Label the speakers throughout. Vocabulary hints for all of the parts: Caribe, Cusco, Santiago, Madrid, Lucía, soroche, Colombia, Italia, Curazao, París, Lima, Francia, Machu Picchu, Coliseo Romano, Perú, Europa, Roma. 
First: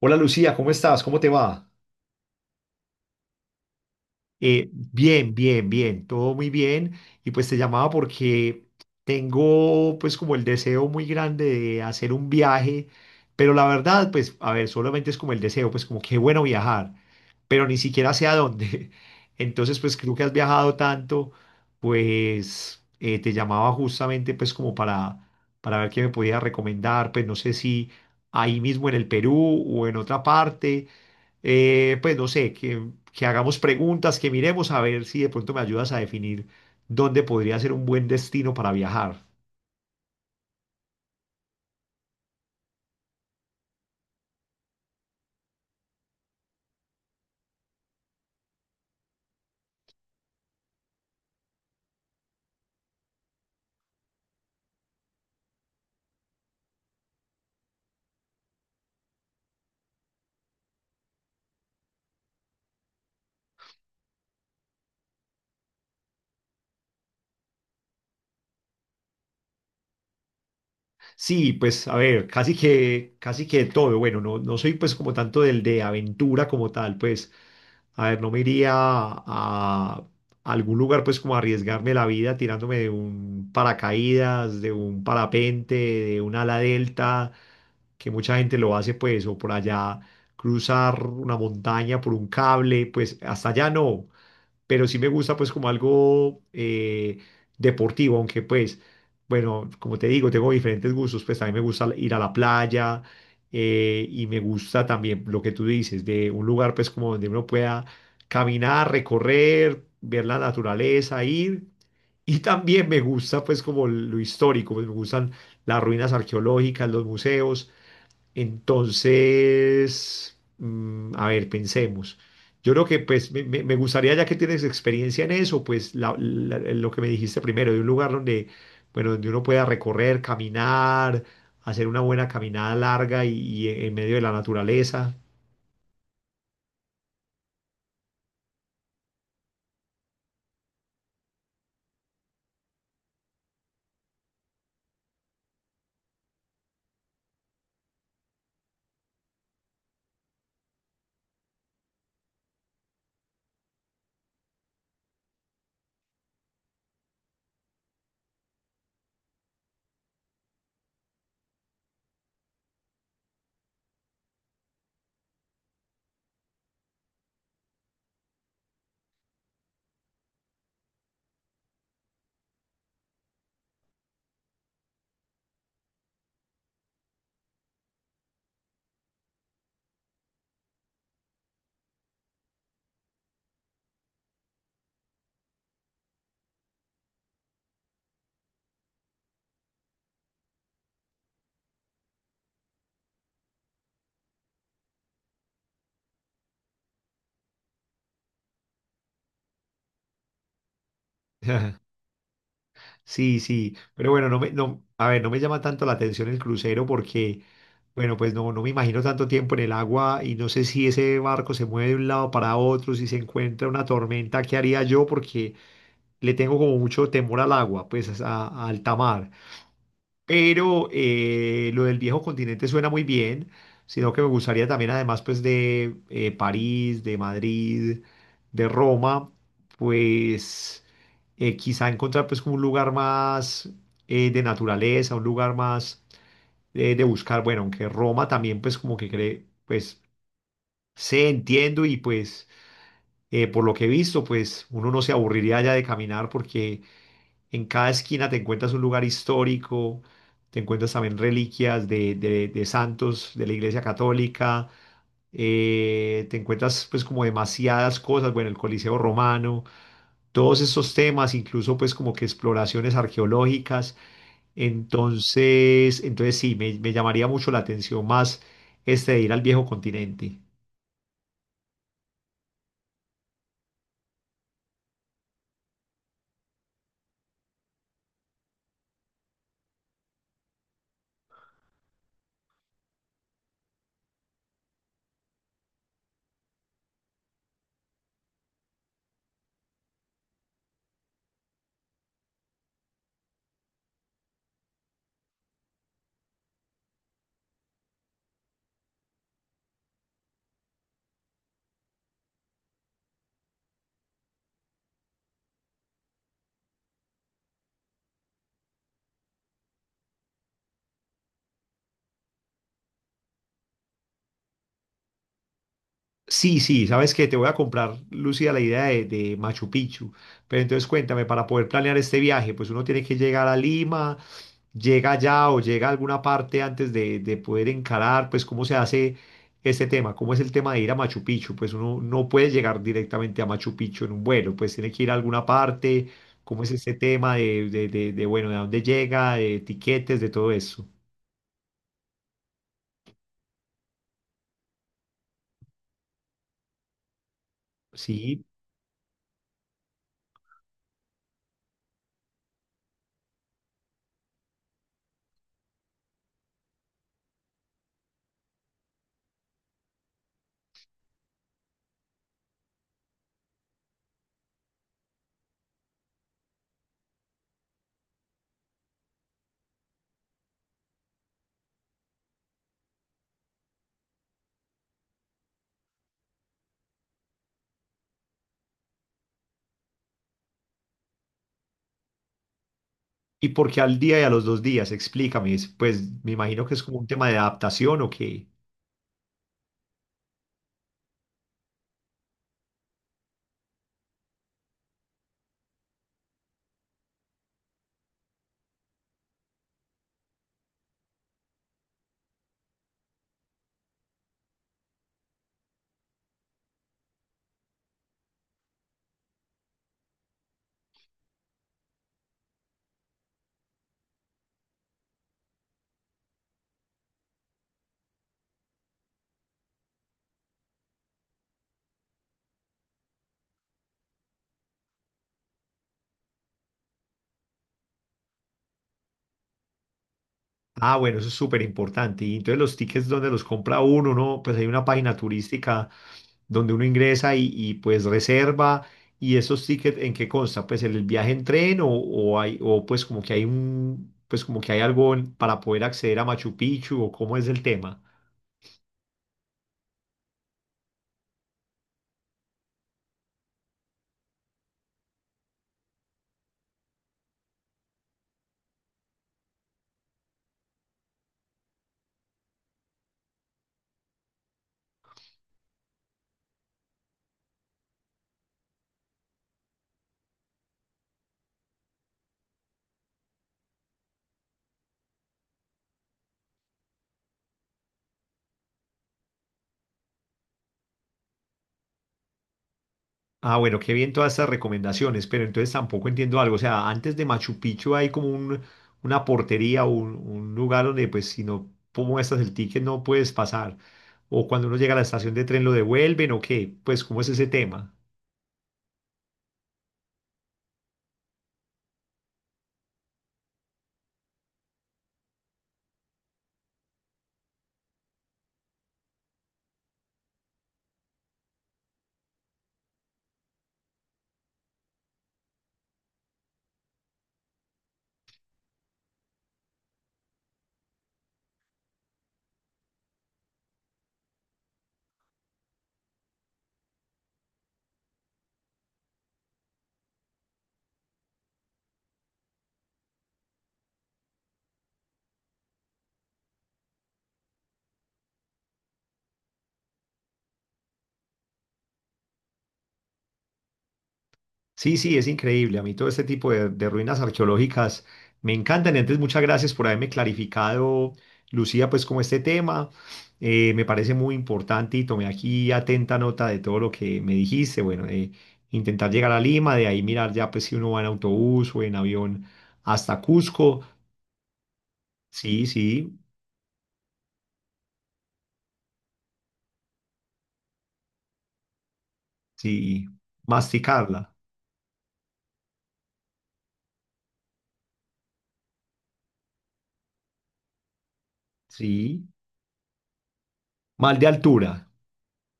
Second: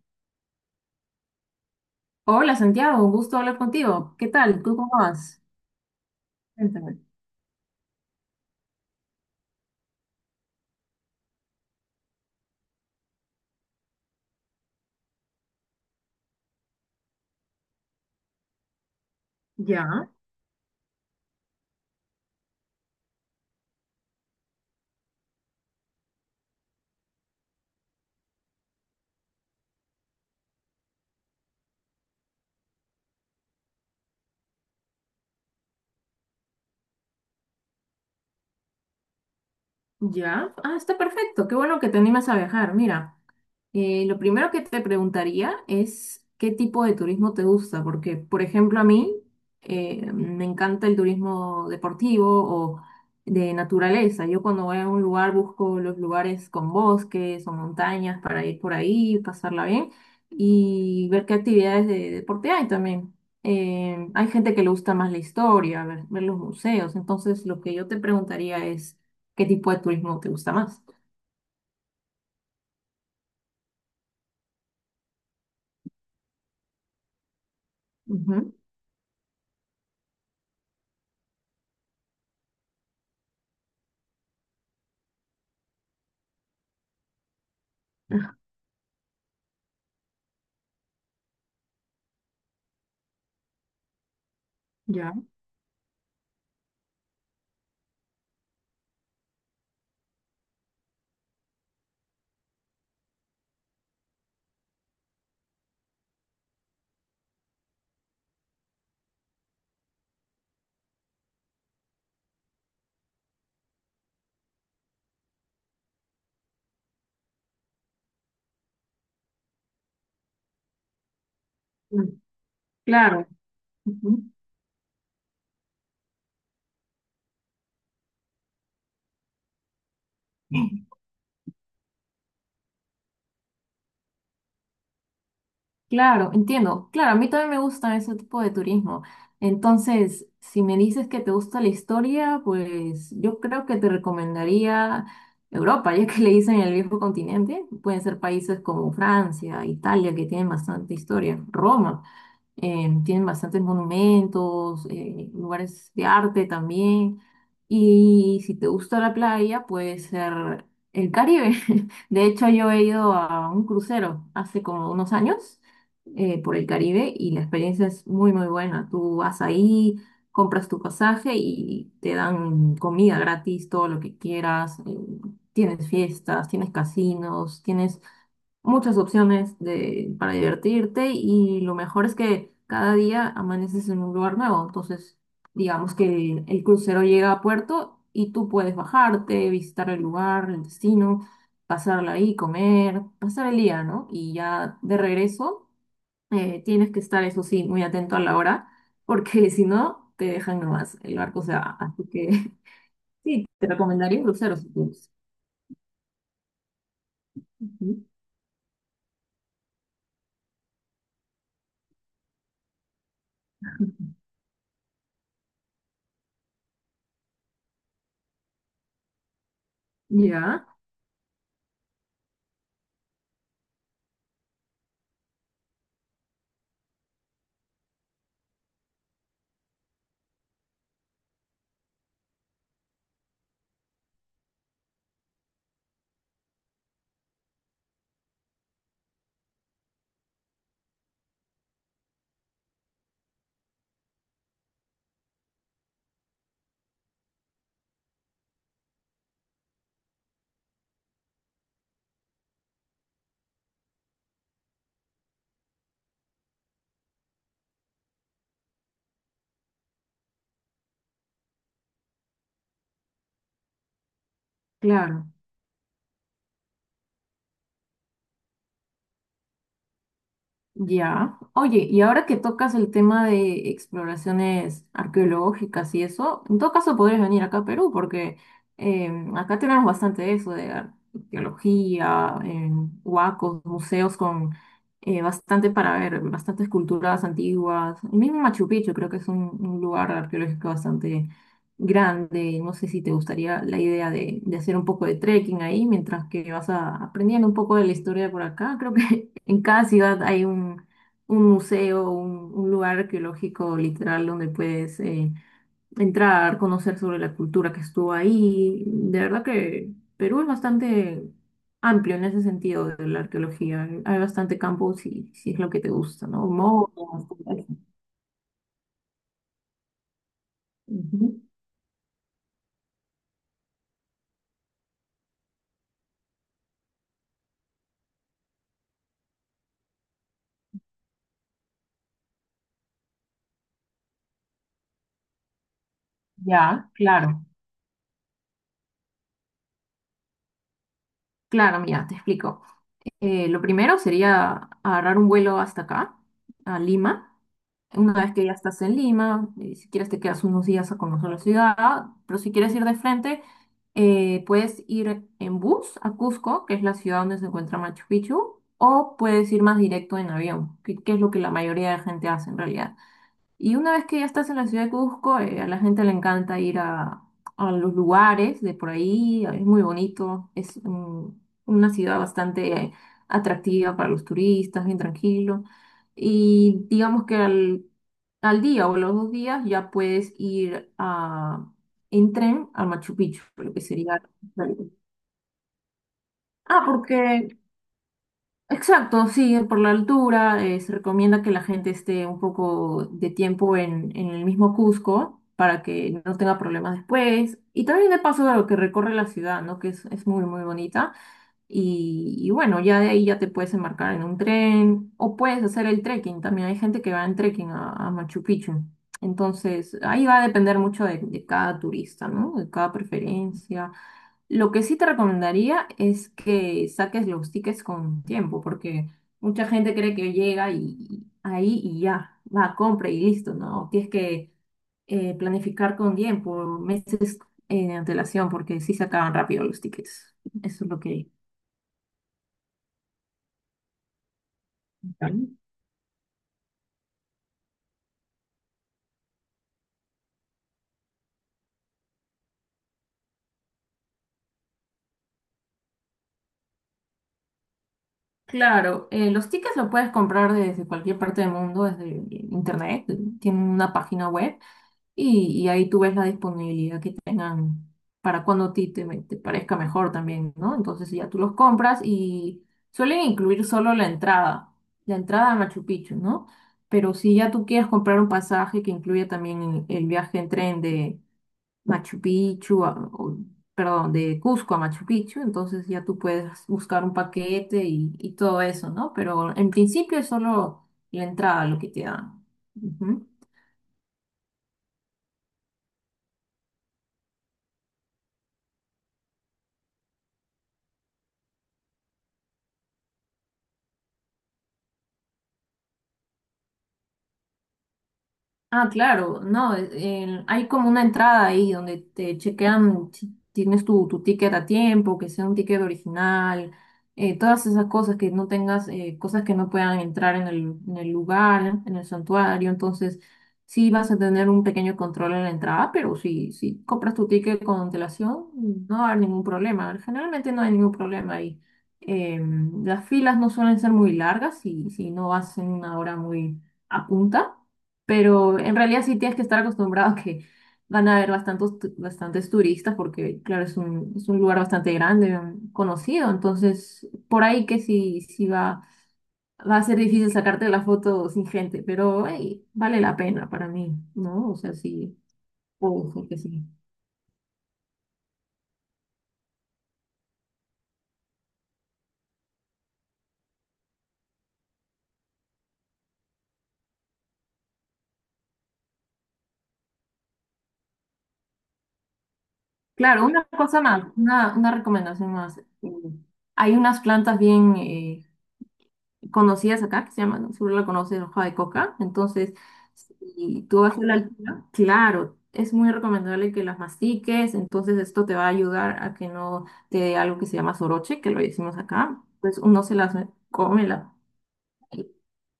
Speaker 1: Hola Lucía, ¿cómo estás? ¿Cómo te va?
Speaker 2: Hola Santiago, un gusto hablar contigo. ¿Qué tal? ¿Tú cómo
Speaker 1: Bien,
Speaker 2: vas?
Speaker 1: bien, bien, todo muy bien.
Speaker 2: Cuéntame.
Speaker 1: Y pues te llamaba porque tengo pues como el deseo muy grande de hacer un viaje, pero la verdad pues a ver, solamente es como el deseo, pues como qué bueno viajar, pero ni siquiera sé a dónde. Entonces pues
Speaker 2: Ya,
Speaker 1: creo que has viajado tanto, pues te llamaba justamente pues como para ver qué me podías recomendar, pues no sé si ahí mismo en el Perú o en otra parte pues no sé, que hagamos preguntas, que miremos a ver si de pronto me ayudas a definir dónde podría ser un buen destino para viajar.
Speaker 2: ya. Ah, está perfecto. Qué bueno que te animas a viajar. Mira, lo primero que te preguntaría es qué tipo de turismo te gusta, porque, por ejemplo, a mí me encanta el turismo deportivo o de naturaleza. Yo cuando voy a un lugar busco los lugares con bosques o montañas para ir por ahí, pasarla bien y ver qué actividades de deporte hay también. Hay gente que le gusta más la historia, ver los museos. Entonces, lo que yo te preguntaría es qué tipo de turismo te gusta más.
Speaker 1: Sí, pues a ver, casi que todo. Bueno, no, no soy pues como tanto del de aventura como tal, pues a ver, no me
Speaker 2: Ujú.
Speaker 1: iría a algún lugar pues como a arriesgarme la vida tirándome de un paracaídas, de un parapente, de un ala delta que mucha gente lo hace pues, o por allá cruzar una montaña por un cable, pues hasta allá no, pero sí me
Speaker 2: Ya.
Speaker 1: gusta pues como algo deportivo, aunque pues, bueno, como te digo, tengo diferentes gustos, pues también me gusta ir a la playa y me gusta también lo que tú dices, de un lugar pues como donde uno pueda caminar, recorrer, ver la naturaleza, ir. Y también me gusta pues como lo histórico, pues, me gustan las ruinas arqueológicas, los museos, entonces, mm, a ver, pensemos.
Speaker 2: Mm.
Speaker 1: Yo creo que
Speaker 2: Claro.
Speaker 1: pues me gustaría, ya
Speaker 2: Ujú.
Speaker 1: que tienes experiencia en eso, pues lo que me dijiste primero, de un lugar donde, bueno, donde uno pueda recorrer, caminar, hacer una buena caminada larga y en medio de la naturaleza.
Speaker 2: Claro, entiendo. Claro, a mí también me gustan ese tipo de turismo. Entonces, si me dices que te gusta la historia, pues yo creo que te recomendaría Europa, ya que le dicen el viejo continente. Pueden ser países como Francia, Italia, que tienen bastante historia. Roma, tienen bastantes monumentos, lugares de arte también. Y si te gusta la playa, puede ser el Caribe. De hecho, yo he ido a un crucero hace como unos años por el Caribe y la experiencia es muy, muy buena. Tú vas ahí, compras tu pasaje y te dan comida gratis, todo lo que quieras. Tienes fiestas, tienes casinos, tienes muchas opciones para divertirte y lo mejor es que cada día amaneces en un lugar nuevo. Entonces, digamos que el crucero llega a puerto y tú puedes bajarte, visitar el lugar, el destino, pasarla ahí, comer, pasar el día, ¿no? Y ya de regreso tienes que estar, eso sí, muy atento a la hora, porque si no, te dejan nomás, el barco se va. Así que
Speaker 1: Sí,
Speaker 2: sí, te
Speaker 1: sí, pero
Speaker 2: recomendaría un
Speaker 1: bueno,
Speaker 2: crucero si
Speaker 1: no, a
Speaker 2: puedes.
Speaker 1: ver, no me llama tanto la atención el crucero porque,
Speaker 2: Ujú.
Speaker 1: bueno, pues no, no me imagino tanto tiempo en el agua y no sé si ese barco se mueve de un lado para otro, si se encuentra una tormenta, ¿qué haría yo? Porque le tengo como mucho temor al agua, pues a alta mar
Speaker 2: Ya,
Speaker 1: pero lo del viejo continente suena muy bien, sino que me gustaría también, además, pues de París, de Madrid, de Roma, pues quizá encontrar pues como un lugar más de naturaleza, un lugar más de buscar, bueno, aunque Roma también pues como que cree, pues sé, entiendo y pues por lo que he visto, pues uno no se aburriría ya de caminar porque en cada esquina te encuentras un lugar histórico, te encuentras también reliquias de, de santos de la Iglesia Católica, te encuentras pues como demasiadas cosas, bueno, el Coliseo Romano, todos estos temas, incluso pues como que exploraciones arqueológicas.
Speaker 2: claro.
Speaker 1: Entonces sí, me llamaría mucho la atención más este de ir al viejo continente.
Speaker 2: Ya. Oye, y ahora que tocas el tema de exploraciones arqueológicas y eso, en todo caso podrías venir acá a Perú, porque acá tenemos bastante de eso, de arqueología, huacos, museos con bastante para ver, bastantes culturas antiguas. El mismo Machu Picchu creo que es un lugar arqueológico bastante grande. No sé si te gustaría la idea de hacer un poco de trekking ahí mientras que vas a, aprendiendo un poco de la historia por acá. Creo que en cada ciudad hay un museo, un lugar arqueológico literal donde puedes entrar, conocer sobre la cultura que estuvo ahí. De verdad que Perú es bastante amplio en ese sentido de la arqueología. Hay bastante campo si, si es lo que te gusta, ¿no?
Speaker 1: Sí, sí,
Speaker 2: Monos,
Speaker 1: sabes que te
Speaker 2: todo
Speaker 1: voy a
Speaker 2: eso.
Speaker 1: comprar, Lucía, la idea de Machu Picchu. Pero entonces cuéntame,
Speaker 2: Ujú.
Speaker 1: para poder planear este viaje, pues uno tiene que llegar a Lima, llega allá o llega a alguna parte antes de poder encarar, pues cómo se hace este tema, cómo es el tema de ir a Machu Picchu. Pues uno no puede llegar directamente a Machu Picchu en un vuelo, pues tiene que ir a alguna parte, cómo es
Speaker 2: Ya,
Speaker 1: este tema
Speaker 2: claro.
Speaker 1: de, bueno, de dónde llega, de etiquetes, de todo eso.
Speaker 2: Claro, mira, te explico. Lo primero sería agarrar un vuelo hasta acá, a Lima. Una vez
Speaker 1: Sí.
Speaker 2: que ya estás en Lima, si quieres te quedas unos días a conocer la ciudad, pero si quieres ir de frente, puedes ir en bus a Cusco, que es la ciudad donde se encuentra Machu Picchu, o puedes ir más directo en avión, que es lo que la mayoría de gente hace en realidad. Y una vez que ya estás en la ciudad de Cusco, a la gente le encanta ir a los lugares de por ahí, es muy bonito, es mm, una ciudad bastante atractiva para los turistas, bien tranquilo. Y digamos que al, al día o los dos días ya puedes ir a, en tren a Machu Picchu,
Speaker 1: ¿Y por
Speaker 2: lo
Speaker 1: qué
Speaker 2: que
Speaker 1: al día
Speaker 2: sería...
Speaker 1: y a los dos días? Explícame. Pues me imagino que es
Speaker 2: Ah,
Speaker 1: como un tema de
Speaker 2: porque
Speaker 1: adaptación o qué.
Speaker 2: exacto, sí, por la altura, se recomienda que la gente esté un poco de tiempo en el mismo Cusco para que no tenga problemas después. Y también de paso a lo que recorre la ciudad, ¿no? Que es muy, muy bonita. Y bueno, ya de ahí ya te puedes embarcar en un tren o puedes hacer el trekking. También hay gente que va en trekking a Machu Picchu. Entonces, ahí va a depender mucho de cada turista, ¿no? De cada preferencia. Lo que sí te recomendaría es que saques los tickets con tiempo, porque mucha gente cree que llega y ahí y ya, va, compra y listo, ¿no? Tienes que planificar con tiempo, meses en antelación, porque sí se acaban rápido los tickets. Eso es
Speaker 1: Ah,
Speaker 2: lo
Speaker 1: bueno, eso
Speaker 2: que...
Speaker 1: es súper importante. Y entonces los tickets donde los compra uno, ¿no? Pues hay una página
Speaker 2: Ujú.
Speaker 1: turística donde uno ingresa y, pues reserva. ¿Y esos tickets en qué consta? Pues el viaje en tren o hay, o pues como que hay un, pues como que hay algo para poder acceder a Machu Picchu o cómo es el tema.
Speaker 2: Claro, los tickets los puedes comprar desde cualquier parte del mundo, desde internet, tienen una página web. Y ahí tú ves la disponibilidad que tengan para cuando a ti te parezca mejor también, ¿no? Entonces ya tú los compras y suelen incluir solo la entrada a Machu Picchu, ¿no? Pero si ya tú quieres comprar un pasaje que incluya también el viaje en tren de Machu Picchu, a- o- perdón, de Cusco a Machu Picchu, entonces ya tú puedes buscar un paquete y todo eso, ¿no? Pero en principio es solo la entrada lo que te dan.
Speaker 1: Ah, bueno, qué bien todas estas recomendaciones, pero entonces tampoco entiendo algo. O sea, antes de Machu Picchu hay como un, una portería, un lugar donde pues si no muestras el ticket no puedes pasar. O cuando uno llega a la estación de tren lo devuelven o qué, pues ¿cómo es ese tema?
Speaker 2: Ah, claro, no, hay como una entrada ahí donde te chequean si tienes tu ticket a tiempo, que sea un ticket original, todas esas cosas que no tengas, cosas que no puedan entrar en el lugar, en el santuario, entonces sí vas a tener un pequeño control en la entrada, pero si, si compras tu ticket con antelación, no va a haber ningún problema, generalmente no hay ningún problema ahí. Las filas no suelen ser muy largas si, si no vas en una hora muy a punta. Pero en realidad sí tienes que estar acostumbrado a que van a haber bastantes turistas porque, claro, es es un lugar bastante grande, conocido. Entonces, por ahí que sí, sí va, va a ser difícil sacarte la foto sin gente, pero hey, vale la pena para mí, ¿no? O sea,
Speaker 1: Sí,
Speaker 2: sí,
Speaker 1: sí, es increíble. A mí todo este
Speaker 2: ojo que
Speaker 1: tipo
Speaker 2: sí.
Speaker 1: de ruinas arqueológicas me encantan. Y antes, muchas gracias por haberme clarificado, Lucía, pues como este tema. Me parece muy importante y tomé aquí atenta nota de todo lo que me dijiste. Bueno, de intentar llegar a Lima, de ahí mirar ya pues si uno va en autobús o en avión hasta
Speaker 2: Claro, una
Speaker 1: Cusco.
Speaker 2: cosa más, una recomendación más.
Speaker 1: Sí, sí,
Speaker 2: Hay unas plantas bien, conocidas acá, que se llaman, seguro la conoces, hoja de coca. Entonces,
Speaker 1: sí.
Speaker 2: si tú vas a la
Speaker 1: Masticarla.
Speaker 2: altura, claro, es muy recomendable que las mastiques. Entonces, esto te va a ayudar a que no te dé algo que se llama soroche, que lo decimos acá.
Speaker 1: Sí.
Speaker 2: Pues uno se las come, la,
Speaker 1: Mal de altura.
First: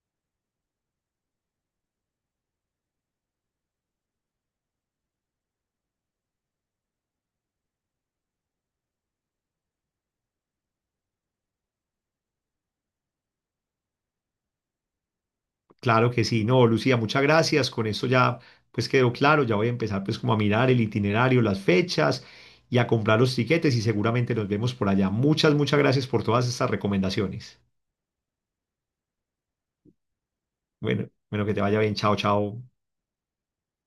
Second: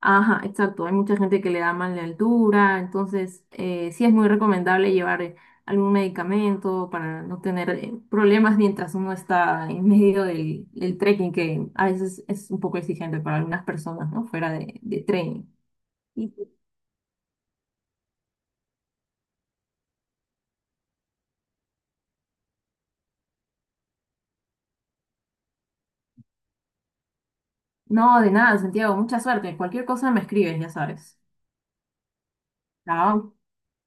Speaker 2: ajá, exacto. Hay mucha gente que le da mal de altura, entonces sí es muy recomendable llevar algún medicamento para no tener problemas mientras uno está en medio del, del trekking, que a veces es un poco exigente para algunas personas, ¿no? Fuera de trekking.
Speaker 1: Claro que
Speaker 2: Y-
Speaker 1: sí, no, Lucía, muchas gracias. Con esto ya pues quedó claro, ya voy a empezar pues como a mirar el itinerario, las fechas y a comprar los tiquetes y seguramente nos vemos por allá. Muchas, muchas gracias por todas estas recomendaciones.
Speaker 2: no, de nada, Santiago. Mucha suerte. Cualquier cosa me escribes, ya
Speaker 1: Bueno,
Speaker 2: sabes.
Speaker 1: bueno, que te vaya bien. Chao, chao.
Speaker 2: Chao.